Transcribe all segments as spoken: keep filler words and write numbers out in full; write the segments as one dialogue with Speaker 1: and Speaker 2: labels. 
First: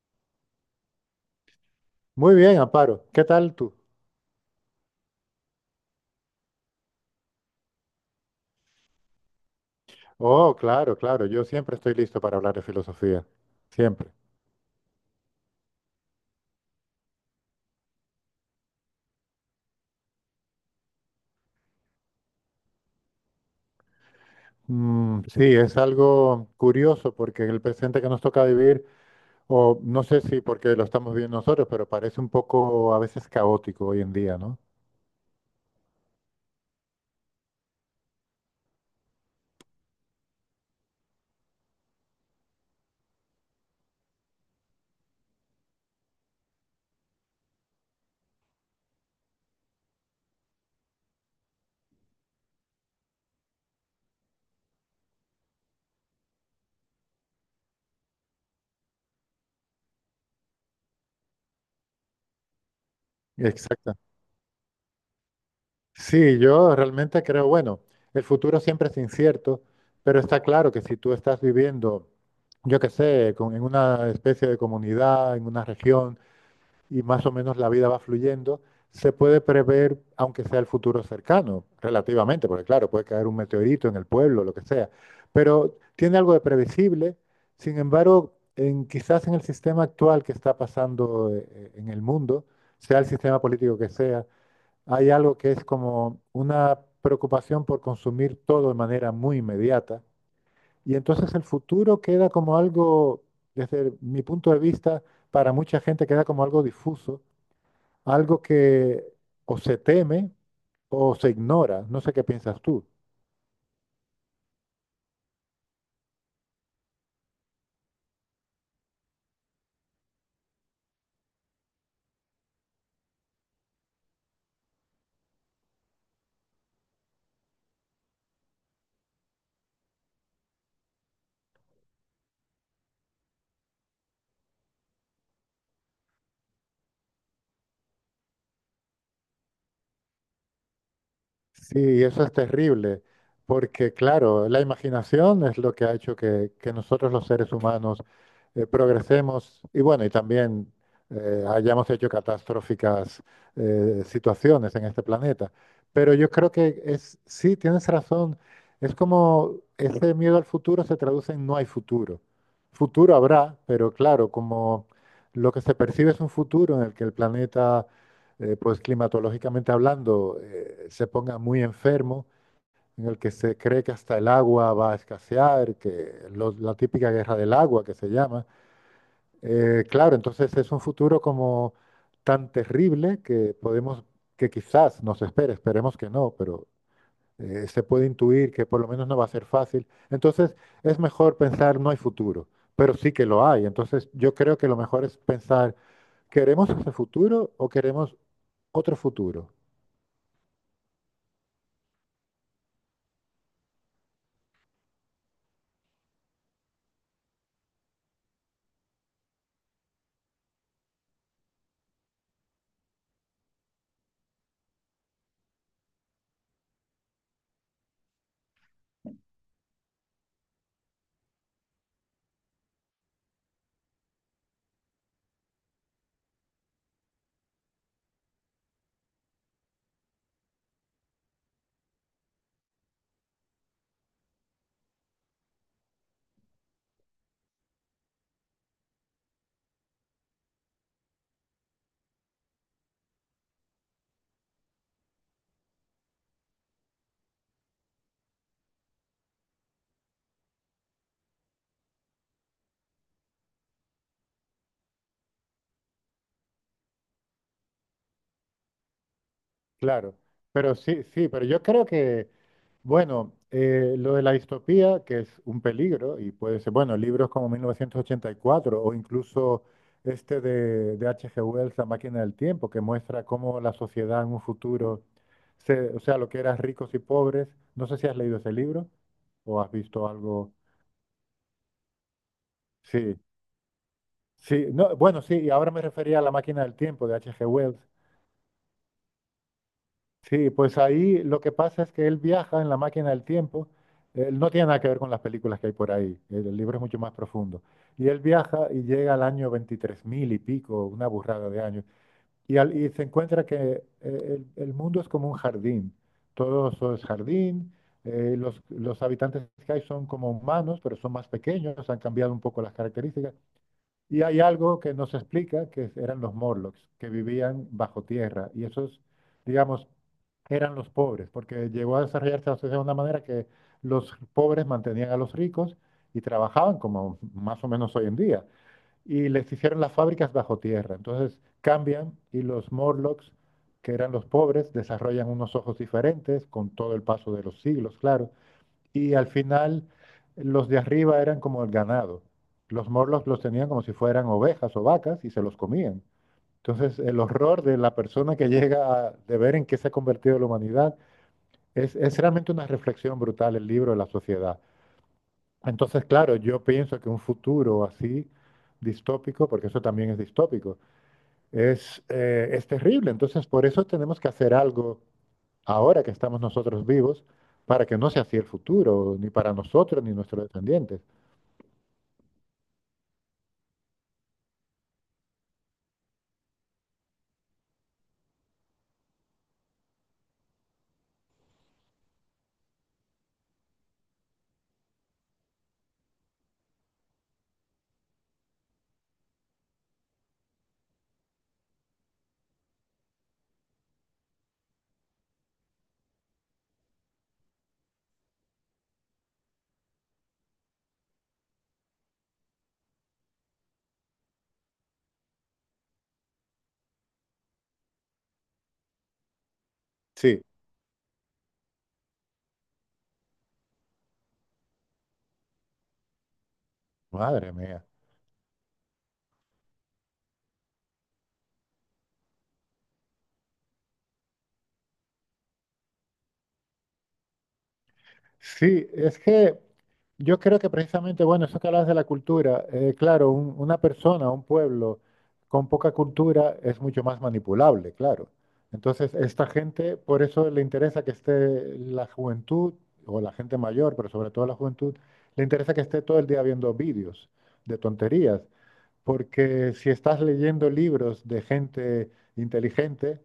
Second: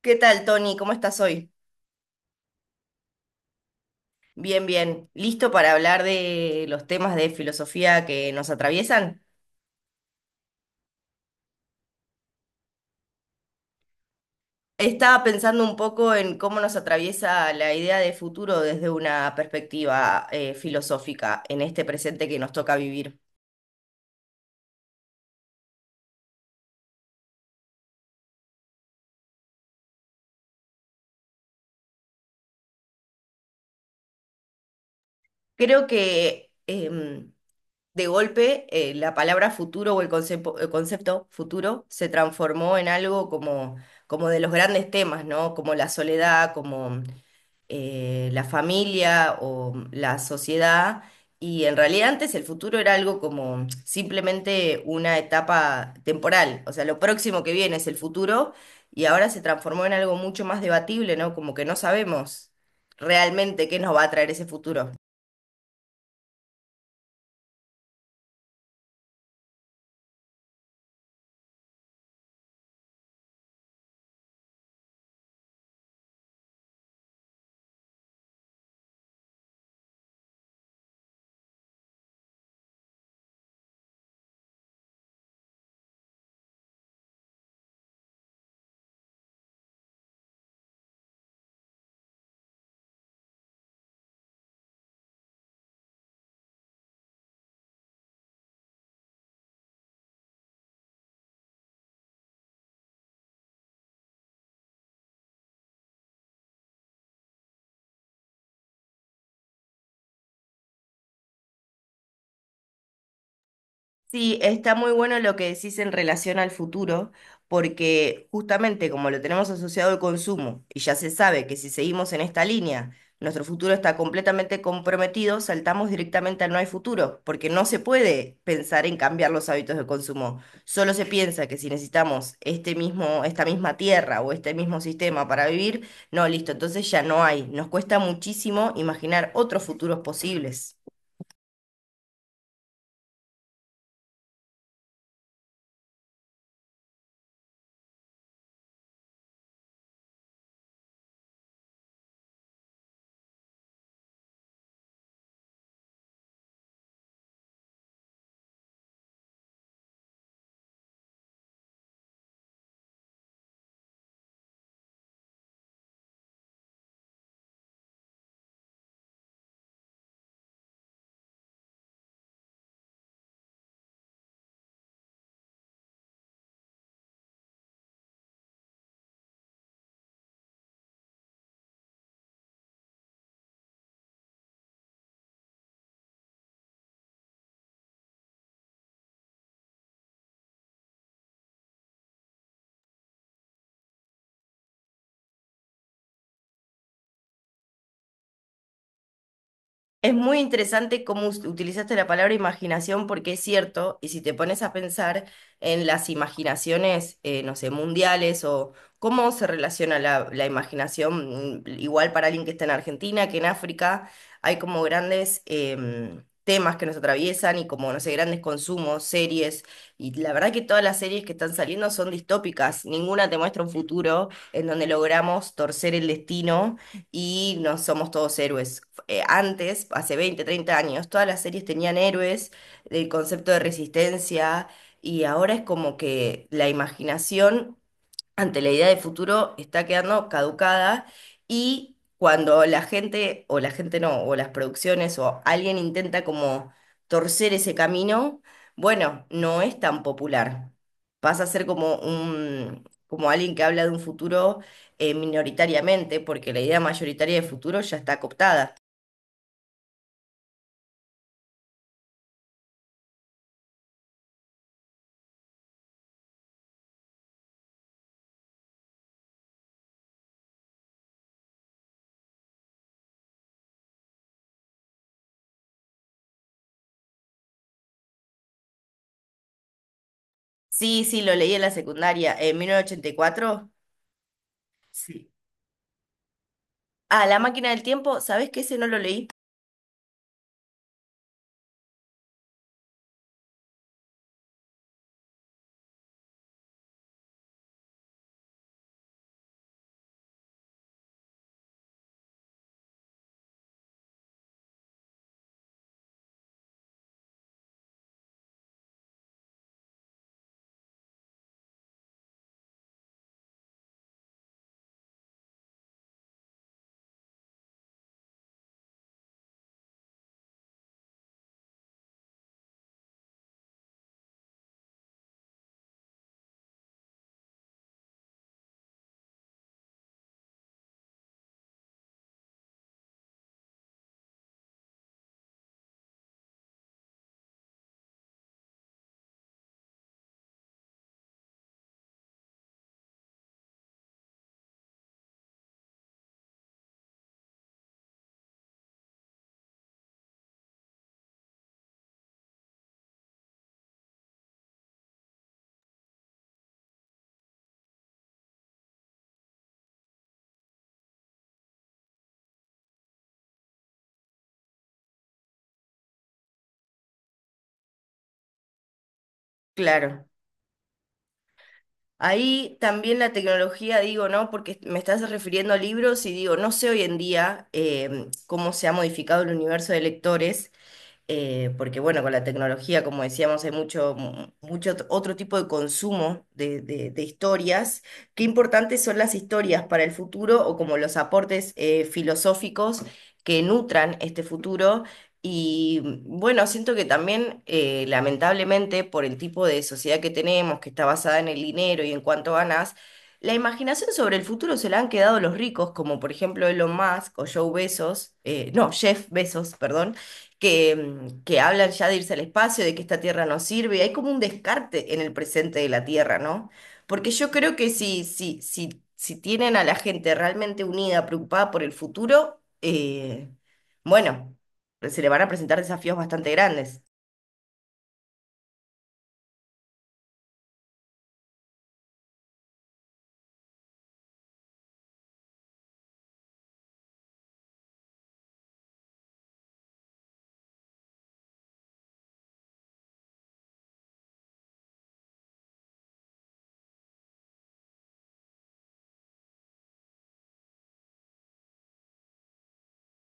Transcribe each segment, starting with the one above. Speaker 1: ¿Qué tal, Tony? ¿Cómo estás hoy?
Speaker 2: Muy bien, Amparo. ¿Qué tal tú?
Speaker 1: Bien, bien. ¿Listo para hablar de los temas de filosofía que nos atraviesan?
Speaker 2: Oh, claro, claro. Yo siempre estoy listo para hablar de filosofía. Siempre.
Speaker 1: Estaba pensando un poco en cómo nos atraviesa la idea de futuro desde una perspectiva eh, filosófica en este presente que nos toca vivir.
Speaker 2: Mm, sí, es algo curioso porque el presente que nos toca vivir, o no sé si porque lo estamos viviendo nosotros, pero parece un poco a veces caótico hoy en día, ¿no?
Speaker 1: Creo que em, de golpe eh, la palabra futuro o el concepo- el concepto, futuro se transformó en algo como, como de los grandes temas, ¿no? Como la soledad, como eh, la familia o la sociedad. Y en realidad antes el futuro era algo como simplemente una etapa temporal, o sea, lo próximo que viene es el futuro y ahora se transformó en algo mucho más debatible, ¿no? Como que no sabemos realmente qué nos va
Speaker 2: Exactamente.
Speaker 1: a traer ese futuro.
Speaker 2: Sí, yo realmente creo, bueno, el futuro siempre es incierto, pero está claro que si tú estás viviendo, yo qué sé, con- en una especie de comunidad, en una región, y más o menos la vida va fluyendo, se puede prever, aunque sea el futuro cercano, relativamente, porque claro, puede caer un meteorito en el pueblo, lo que sea, pero tiene algo de previsible. Sin embargo, en, quizás en el sistema actual que está pasando eh, eh, en el mundo, sea el sistema político que sea, hay algo que es como una preocupación por consumir todo de manera muy inmediata. Y entonces el futuro queda como algo, desde mi punto de vista, para mucha gente queda como algo difuso, algo que o se teme o se ignora. No sé qué piensas tú.
Speaker 1: Sí, está muy bueno lo que decís en relación al futuro, porque justamente como lo tenemos asociado al consumo y ya se sabe que si seguimos en esta línea, nuestro futuro está completamente comprometido, saltamos directamente al no hay futuro, porque no se puede pensar en cambiar los hábitos de consumo. Solo se piensa que si necesitamos este mismo, esta misma tierra o este mismo sistema para vivir, no, listo, entonces ya no hay. Nos cuesta muchísimo imaginar otros futuros posibles.
Speaker 2: Sí, eso es terrible, porque claro, la imaginación es lo que ha hecho que, que nosotros los seres humanos eh, progresemos y bueno, y también eh, hayamos hecho catastróficas eh, situaciones en este planeta. Pero yo creo que es, sí, tienes razón, es como ese miedo al futuro se traduce en no hay futuro. Futuro habrá, pero claro, como lo que se percibe es un futuro en el que el planeta, eh, pues climatológicamente hablando, eh, se ponga muy enfermo, en el que se cree que hasta el agua va a escasear, que lo- la típica guerra del agua que se llama. Eh, claro, entonces es un futuro como tan terrible que podemos, que quizás nos espere, esperemos que no, pero eh, se puede intuir que por lo menos no va a ser fácil. Entonces es mejor pensar no hay futuro, pero sí que lo hay. Entonces yo creo que lo mejor es pensar, ¿queremos ese futuro o queremos otro futuro?
Speaker 1: Es muy interesante cómo us- utilizaste la palabra imaginación porque es cierto, y si te pones a pensar en las imaginaciones, eh, no sé, mundiales o cómo se relaciona la, la imaginación, mm, igual para alguien que está en Argentina que en África, hay como grandes em, temas que nos atraviesan y como, no sé, grandes consumos, series, y la verdad que todas las series que están saliendo son distópicas, ninguna te muestra un futuro en donde logramos torcer el destino y no somos todos héroes eh, antes, hace veinte, treinta años, todas las series tenían héroes, el concepto de resistencia, y ahora es como que la imaginación ante la idea de futuro está quedando caducada y cuando la gente, o la gente no, o las producciones, o alguien intenta como torcer ese camino, bueno, no es tan popular. Pasa a ser como un, como alguien que habla de un futuro eh, minoritariamente, porque la idea mayoritaria de futuro ya está cooptada.
Speaker 2: Claro, pero sí, sí, pero yo creo que, bueno, eh, lo de la distopía, que es un peligro, y puede ser, bueno, libros como mil novecientos ochenta y cuatro o incluso este de, de H G. Wells, La máquina del tiempo, que muestra cómo la sociedad en un futuro, se, o sea, lo que eran ricos y pobres. No sé si has leído ese libro o has visto algo.
Speaker 1: Sí, sí, lo leí en la secundaria, en mil novecientos ochenta y
Speaker 2: Sí,
Speaker 1: cuatro.
Speaker 2: sí, no, bueno,
Speaker 1: Sí.
Speaker 2: sí, y ahora me refería a La máquina del tiempo de
Speaker 1: Ah,
Speaker 2: H.
Speaker 1: La
Speaker 2: G.
Speaker 1: máquina del
Speaker 2: Wells.
Speaker 1: tiempo, ¿sabés que ese no lo leí?
Speaker 2: Sí, pues ahí lo que pasa es que él viaja en la máquina del tiempo. Él no tiene nada que ver con las películas que hay por ahí. El libro es mucho más profundo. Y él viaja y llega al año veintitrés mil y pico, una burrada de años. Y, al- y se encuentra que eh, el, el mundo es como un jardín. Todo eso es jardín. eh, los, los habitantes que hay son como humanos, pero son más pequeños. Han cambiado un poco las características. Y hay algo que nos explica que eran los Morlocks, que vivían bajo tierra. Y esos, digamos, eran los pobres, porque llegó a desarrollarse la sociedad de una manera que los pobres mantenían a los ricos y trabajaban como más o menos hoy en día. Y les hicieron las fábricas bajo tierra. Entonces cambian y los Morlocks, que eran los pobres, desarrollan unos ojos diferentes con todo el paso de los siglos, claro. Y al final los de arriba eran como el ganado. Los morlos los tenían como si fueran ovejas o vacas y se los comían. Entonces el horror de la persona que llega a, de ver en qué se ha convertido la humanidad es, es, realmente una reflexión brutal el libro de la sociedad. Entonces, claro, yo pienso que un futuro así distópico, porque eso también es distópico, es, eh, es terrible. Entonces, por eso tenemos que hacer algo ahora que estamos nosotros vivos para que no sea así el futuro, ni para nosotros ni
Speaker 1: Claro.
Speaker 2: nuestros descendientes.
Speaker 1: Ahí también la tecnología, digo, ¿no? Porque me estás refiriendo a libros y digo, no sé hoy en día em, cómo se ha modificado el universo de lectores, eh, porque bueno, con la tecnología, como decíamos, hay mucho, mu- mucho ot- otro tipo de consumo de, de- de historias. ¿Qué importantes son las historias para el futuro o como los aportes eh, filosóficos que nutran este futuro? Y mm, bueno, siento que también, eh, lamentablemente, por el tipo de sociedad que tenemos, que está basada en el dinero y en cuánto ganas, la imaginación sobre el futuro se la han quedado los ricos, como por ejemplo Elon Musk o Joe Bezos, eh, no, Jeff Bezos, perdón,
Speaker 2: Sí,
Speaker 1: que, mm, que hablan ya de irse al espacio, de que esta Tierra no sirve. Hay como un descarte en el presente de la Tierra, ¿no? Porque yo
Speaker 2: madre
Speaker 1: creo
Speaker 2: mía.
Speaker 1: que si, si, si, si tienen a la gente realmente unida, preocupada por el futuro, eh, bueno, se le van a presentar desafíos bastante grandes.
Speaker 2: Sí, es que yo creo que precisamente, bueno, eso que hablas de la cultura, eh, claro, un- una persona, un pueblo con poca cultura es mucho más manipulable, claro. Entonces, esta gente, por eso le interesa que esté la juventud, o la gente mayor, pero sobre todo la juventud, le interesa que esté todo el día viendo vídeos de tonterías. Porque si estás leyendo libros de gente inteligente,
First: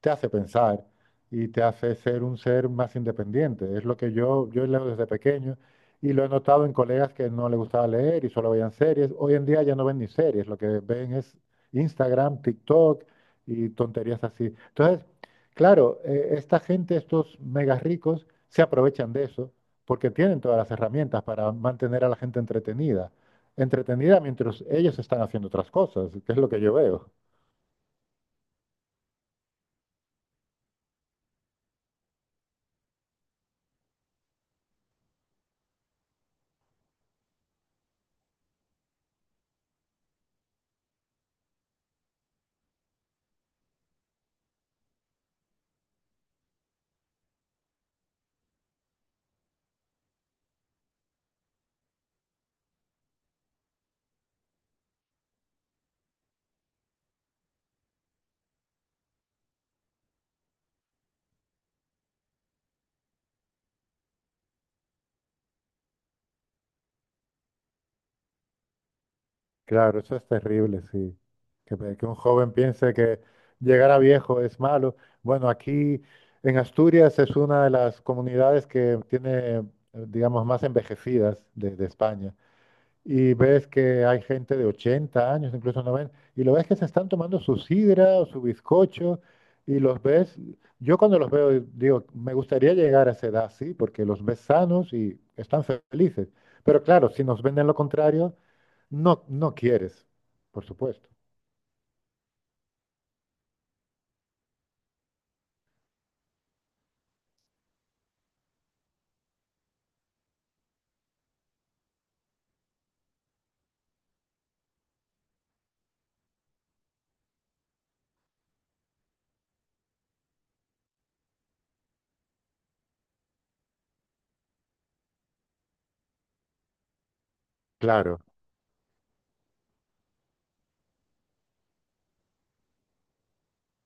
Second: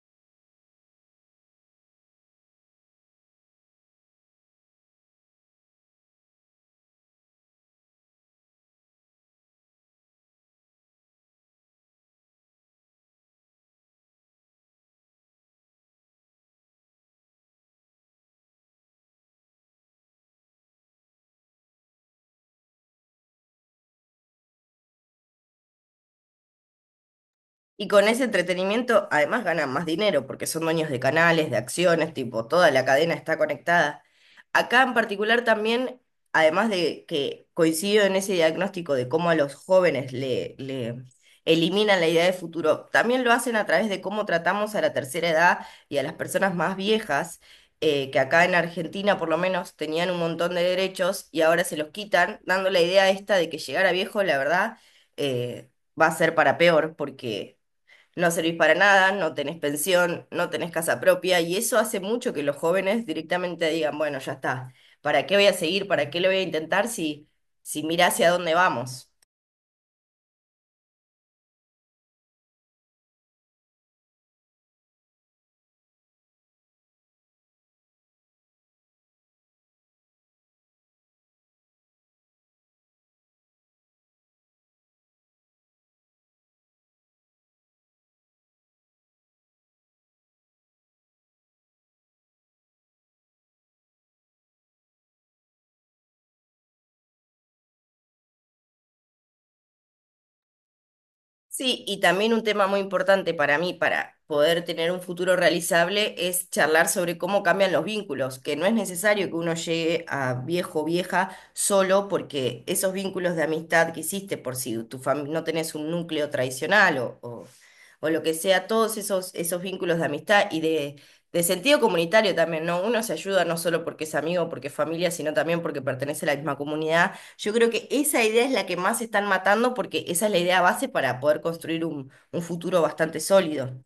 Speaker 2: te hace pensar y te hace ser un ser más independiente. Es lo que yo, yo leo desde pequeño y lo he notado en colegas que no les gustaba leer y solo veían series. Hoy en día ya no ven ni series, lo que ven es Instagram, TikTok y tonterías así. Entonces, claro, eh, esta gente, estos mega ricos, se aprovechan de eso porque tienen todas las herramientas para mantener a la gente entretenida entretenida mientras ellos están haciendo otras cosas, que es lo que yo veo.
Speaker 1: Y con ese entretenimiento además ganan más dinero porque son dueños de canales, de acciones, tipo, toda la cadena está conectada. Acá en particular también, además de que coincido en ese diagnóstico de cómo a los jóvenes le, le eliminan la idea de futuro, también lo hacen a través de cómo tratamos a la tercera edad y a las personas más viejas, eh, que acá en Argentina por lo menos tenían un montón de derechos y ahora se los quitan, dando la idea esta de que llegar a viejo, la verdad, eh, va a ser para peor porque no servís para nada, no tenés pensión, no tenés casa propia, y eso hace mucho que los jóvenes directamente digan, bueno, ya está, ¿para qué voy a seguir? ¿Para qué lo voy a intentar si, si mirá hacia dónde vamos?
Speaker 2: Claro, eso es terrible, sí. Que, pe- que un joven piense que llegar a viejo es malo. Bueno, aquí en Asturias es una de las comunidades que tiene, eh, digamos, más envejecidas de, de España. Y ves que hay gente de ochenta años, incluso noventa y lo ves que se están tomando su sidra o su bizcocho, y los ves, yo cuando los veo digo, me gustaría llegar a esa edad, sí, porque los ves sanos y están felices. Pero claro, si nos venden lo contrario, no, no quieres, por supuesto.
Speaker 1: Sí, y también un tema muy importante para mí, para poder tener un futuro realizable, es charlar sobre cómo cambian los vínculos, que no es necesario que uno llegue a viejo o vieja solo porque esos vínculos de amistad que hiciste, por si tu fami- no tenés un núcleo tradicional o, o, o lo que sea, todos esos, esos vínculos de amistad y de, de sentido comunitario también, ¿no? Uno se ayuda no solo porque es amigo, porque es familia, sino también porque pertenece a la misma comunidad, yo creo que
Speaker 2: Claro.
Speaker 1: esa idea es la que más están matando porque esa es la idea base para poder construir un, un futuro bastante sólido.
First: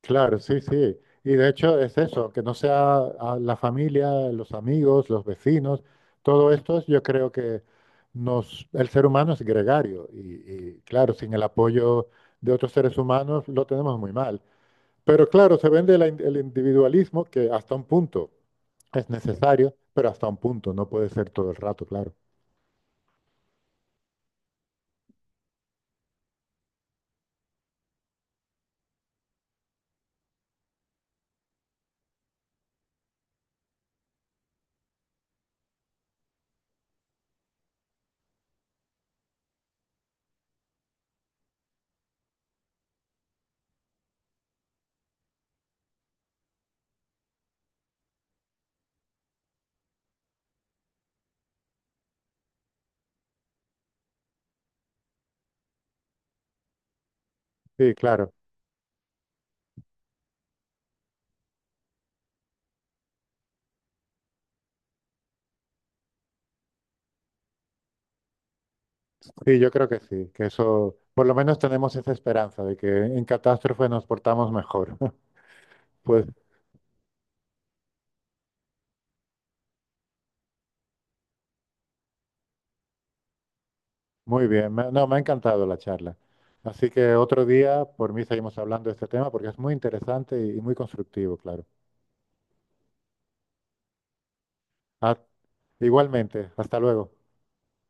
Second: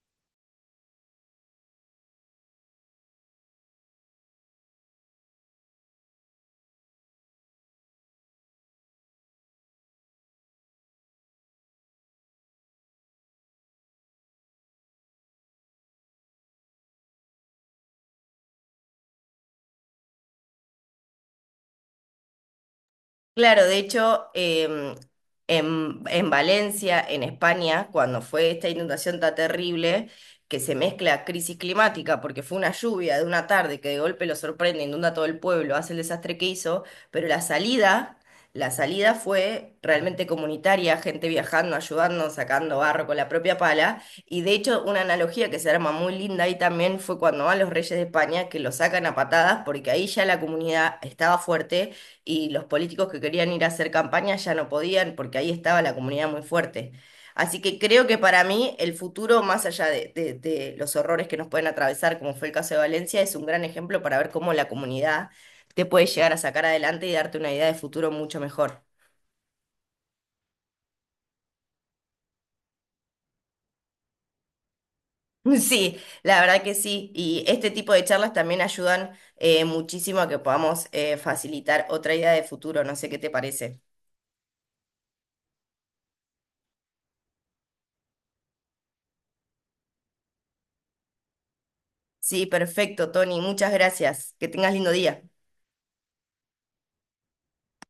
Speaker 2: Claro, sí, sí. Y de hecho es eso, que no sea a la familia, los amigos, los vecinos, todo esto yo creo que nos, el ser humano es gregario y, y, claro, sin el apoyo de otros seres humanos lo tenemos muy mal. Pero claro, se vende la in- el individualismo que hasta un punto es necesario, pero hasta un punto, no puede ser todo el rato, claro.
Speaker 1: Claro, de hecho, em, en, en Valencia, en España, cuando fue esta inundación tan terrible, que se mezcla crisis climática, porque fue una lluvia de una tarde que de golpe lo sorprende, inunda todo el pueblo, hace el desastre que hizo, pero la salida, la salida fue realmente comunitaria, gente viajando, ayudando, sacando barro con la propia pala, y de hecho una analogía que se arma muy linda ahí también fue cuando van los reyes de España, que lo sacan a patadas, porque ahí ya la comunidad estaba fuerte y los políticos que querían ir a hacer campaña ya no podían porque ahí estaba la comunidad muy fuerte. Así que
Speaker 2: Sí,
Speaker 1: creo que
Speaker 2: claro.
Speaker 1: para mí el futuro, más allá de, de- de los horrores que nos pueden atravesar, como fue el caso de Valencia, es un gran ejemplo para ver cómo la comunidad te puede llegar a sacar adelante y darte una idea de futuro mucho mejor.
Speaker 2: Sí, yo creo que sí, que eso, por lo menos tenemos esa esperanza de que en catástrofe nos portamos mejor.
Speaker 1: Sí,
Speaker 2: Pues
Speaker 1: la verdad que sí. Y este tipo de charlas también ayudan eh, muchísimo a que podamos eh, facilitar otra idea de futuro. No sé qué te parece.
Speaker 2: muy bien, me- no, me ha encantado la charla. Así que otro día, por mí, seguimos hablando de este tema porque es muy interesante y y muy constructivo, claro.
Speaker 1: Sí, perfecto, Tony. Muchas gracias. Que tengas lindo
Speaker 2: Ah,
Speaker 1: día.
Speaker 2: igualmente, hasta luego.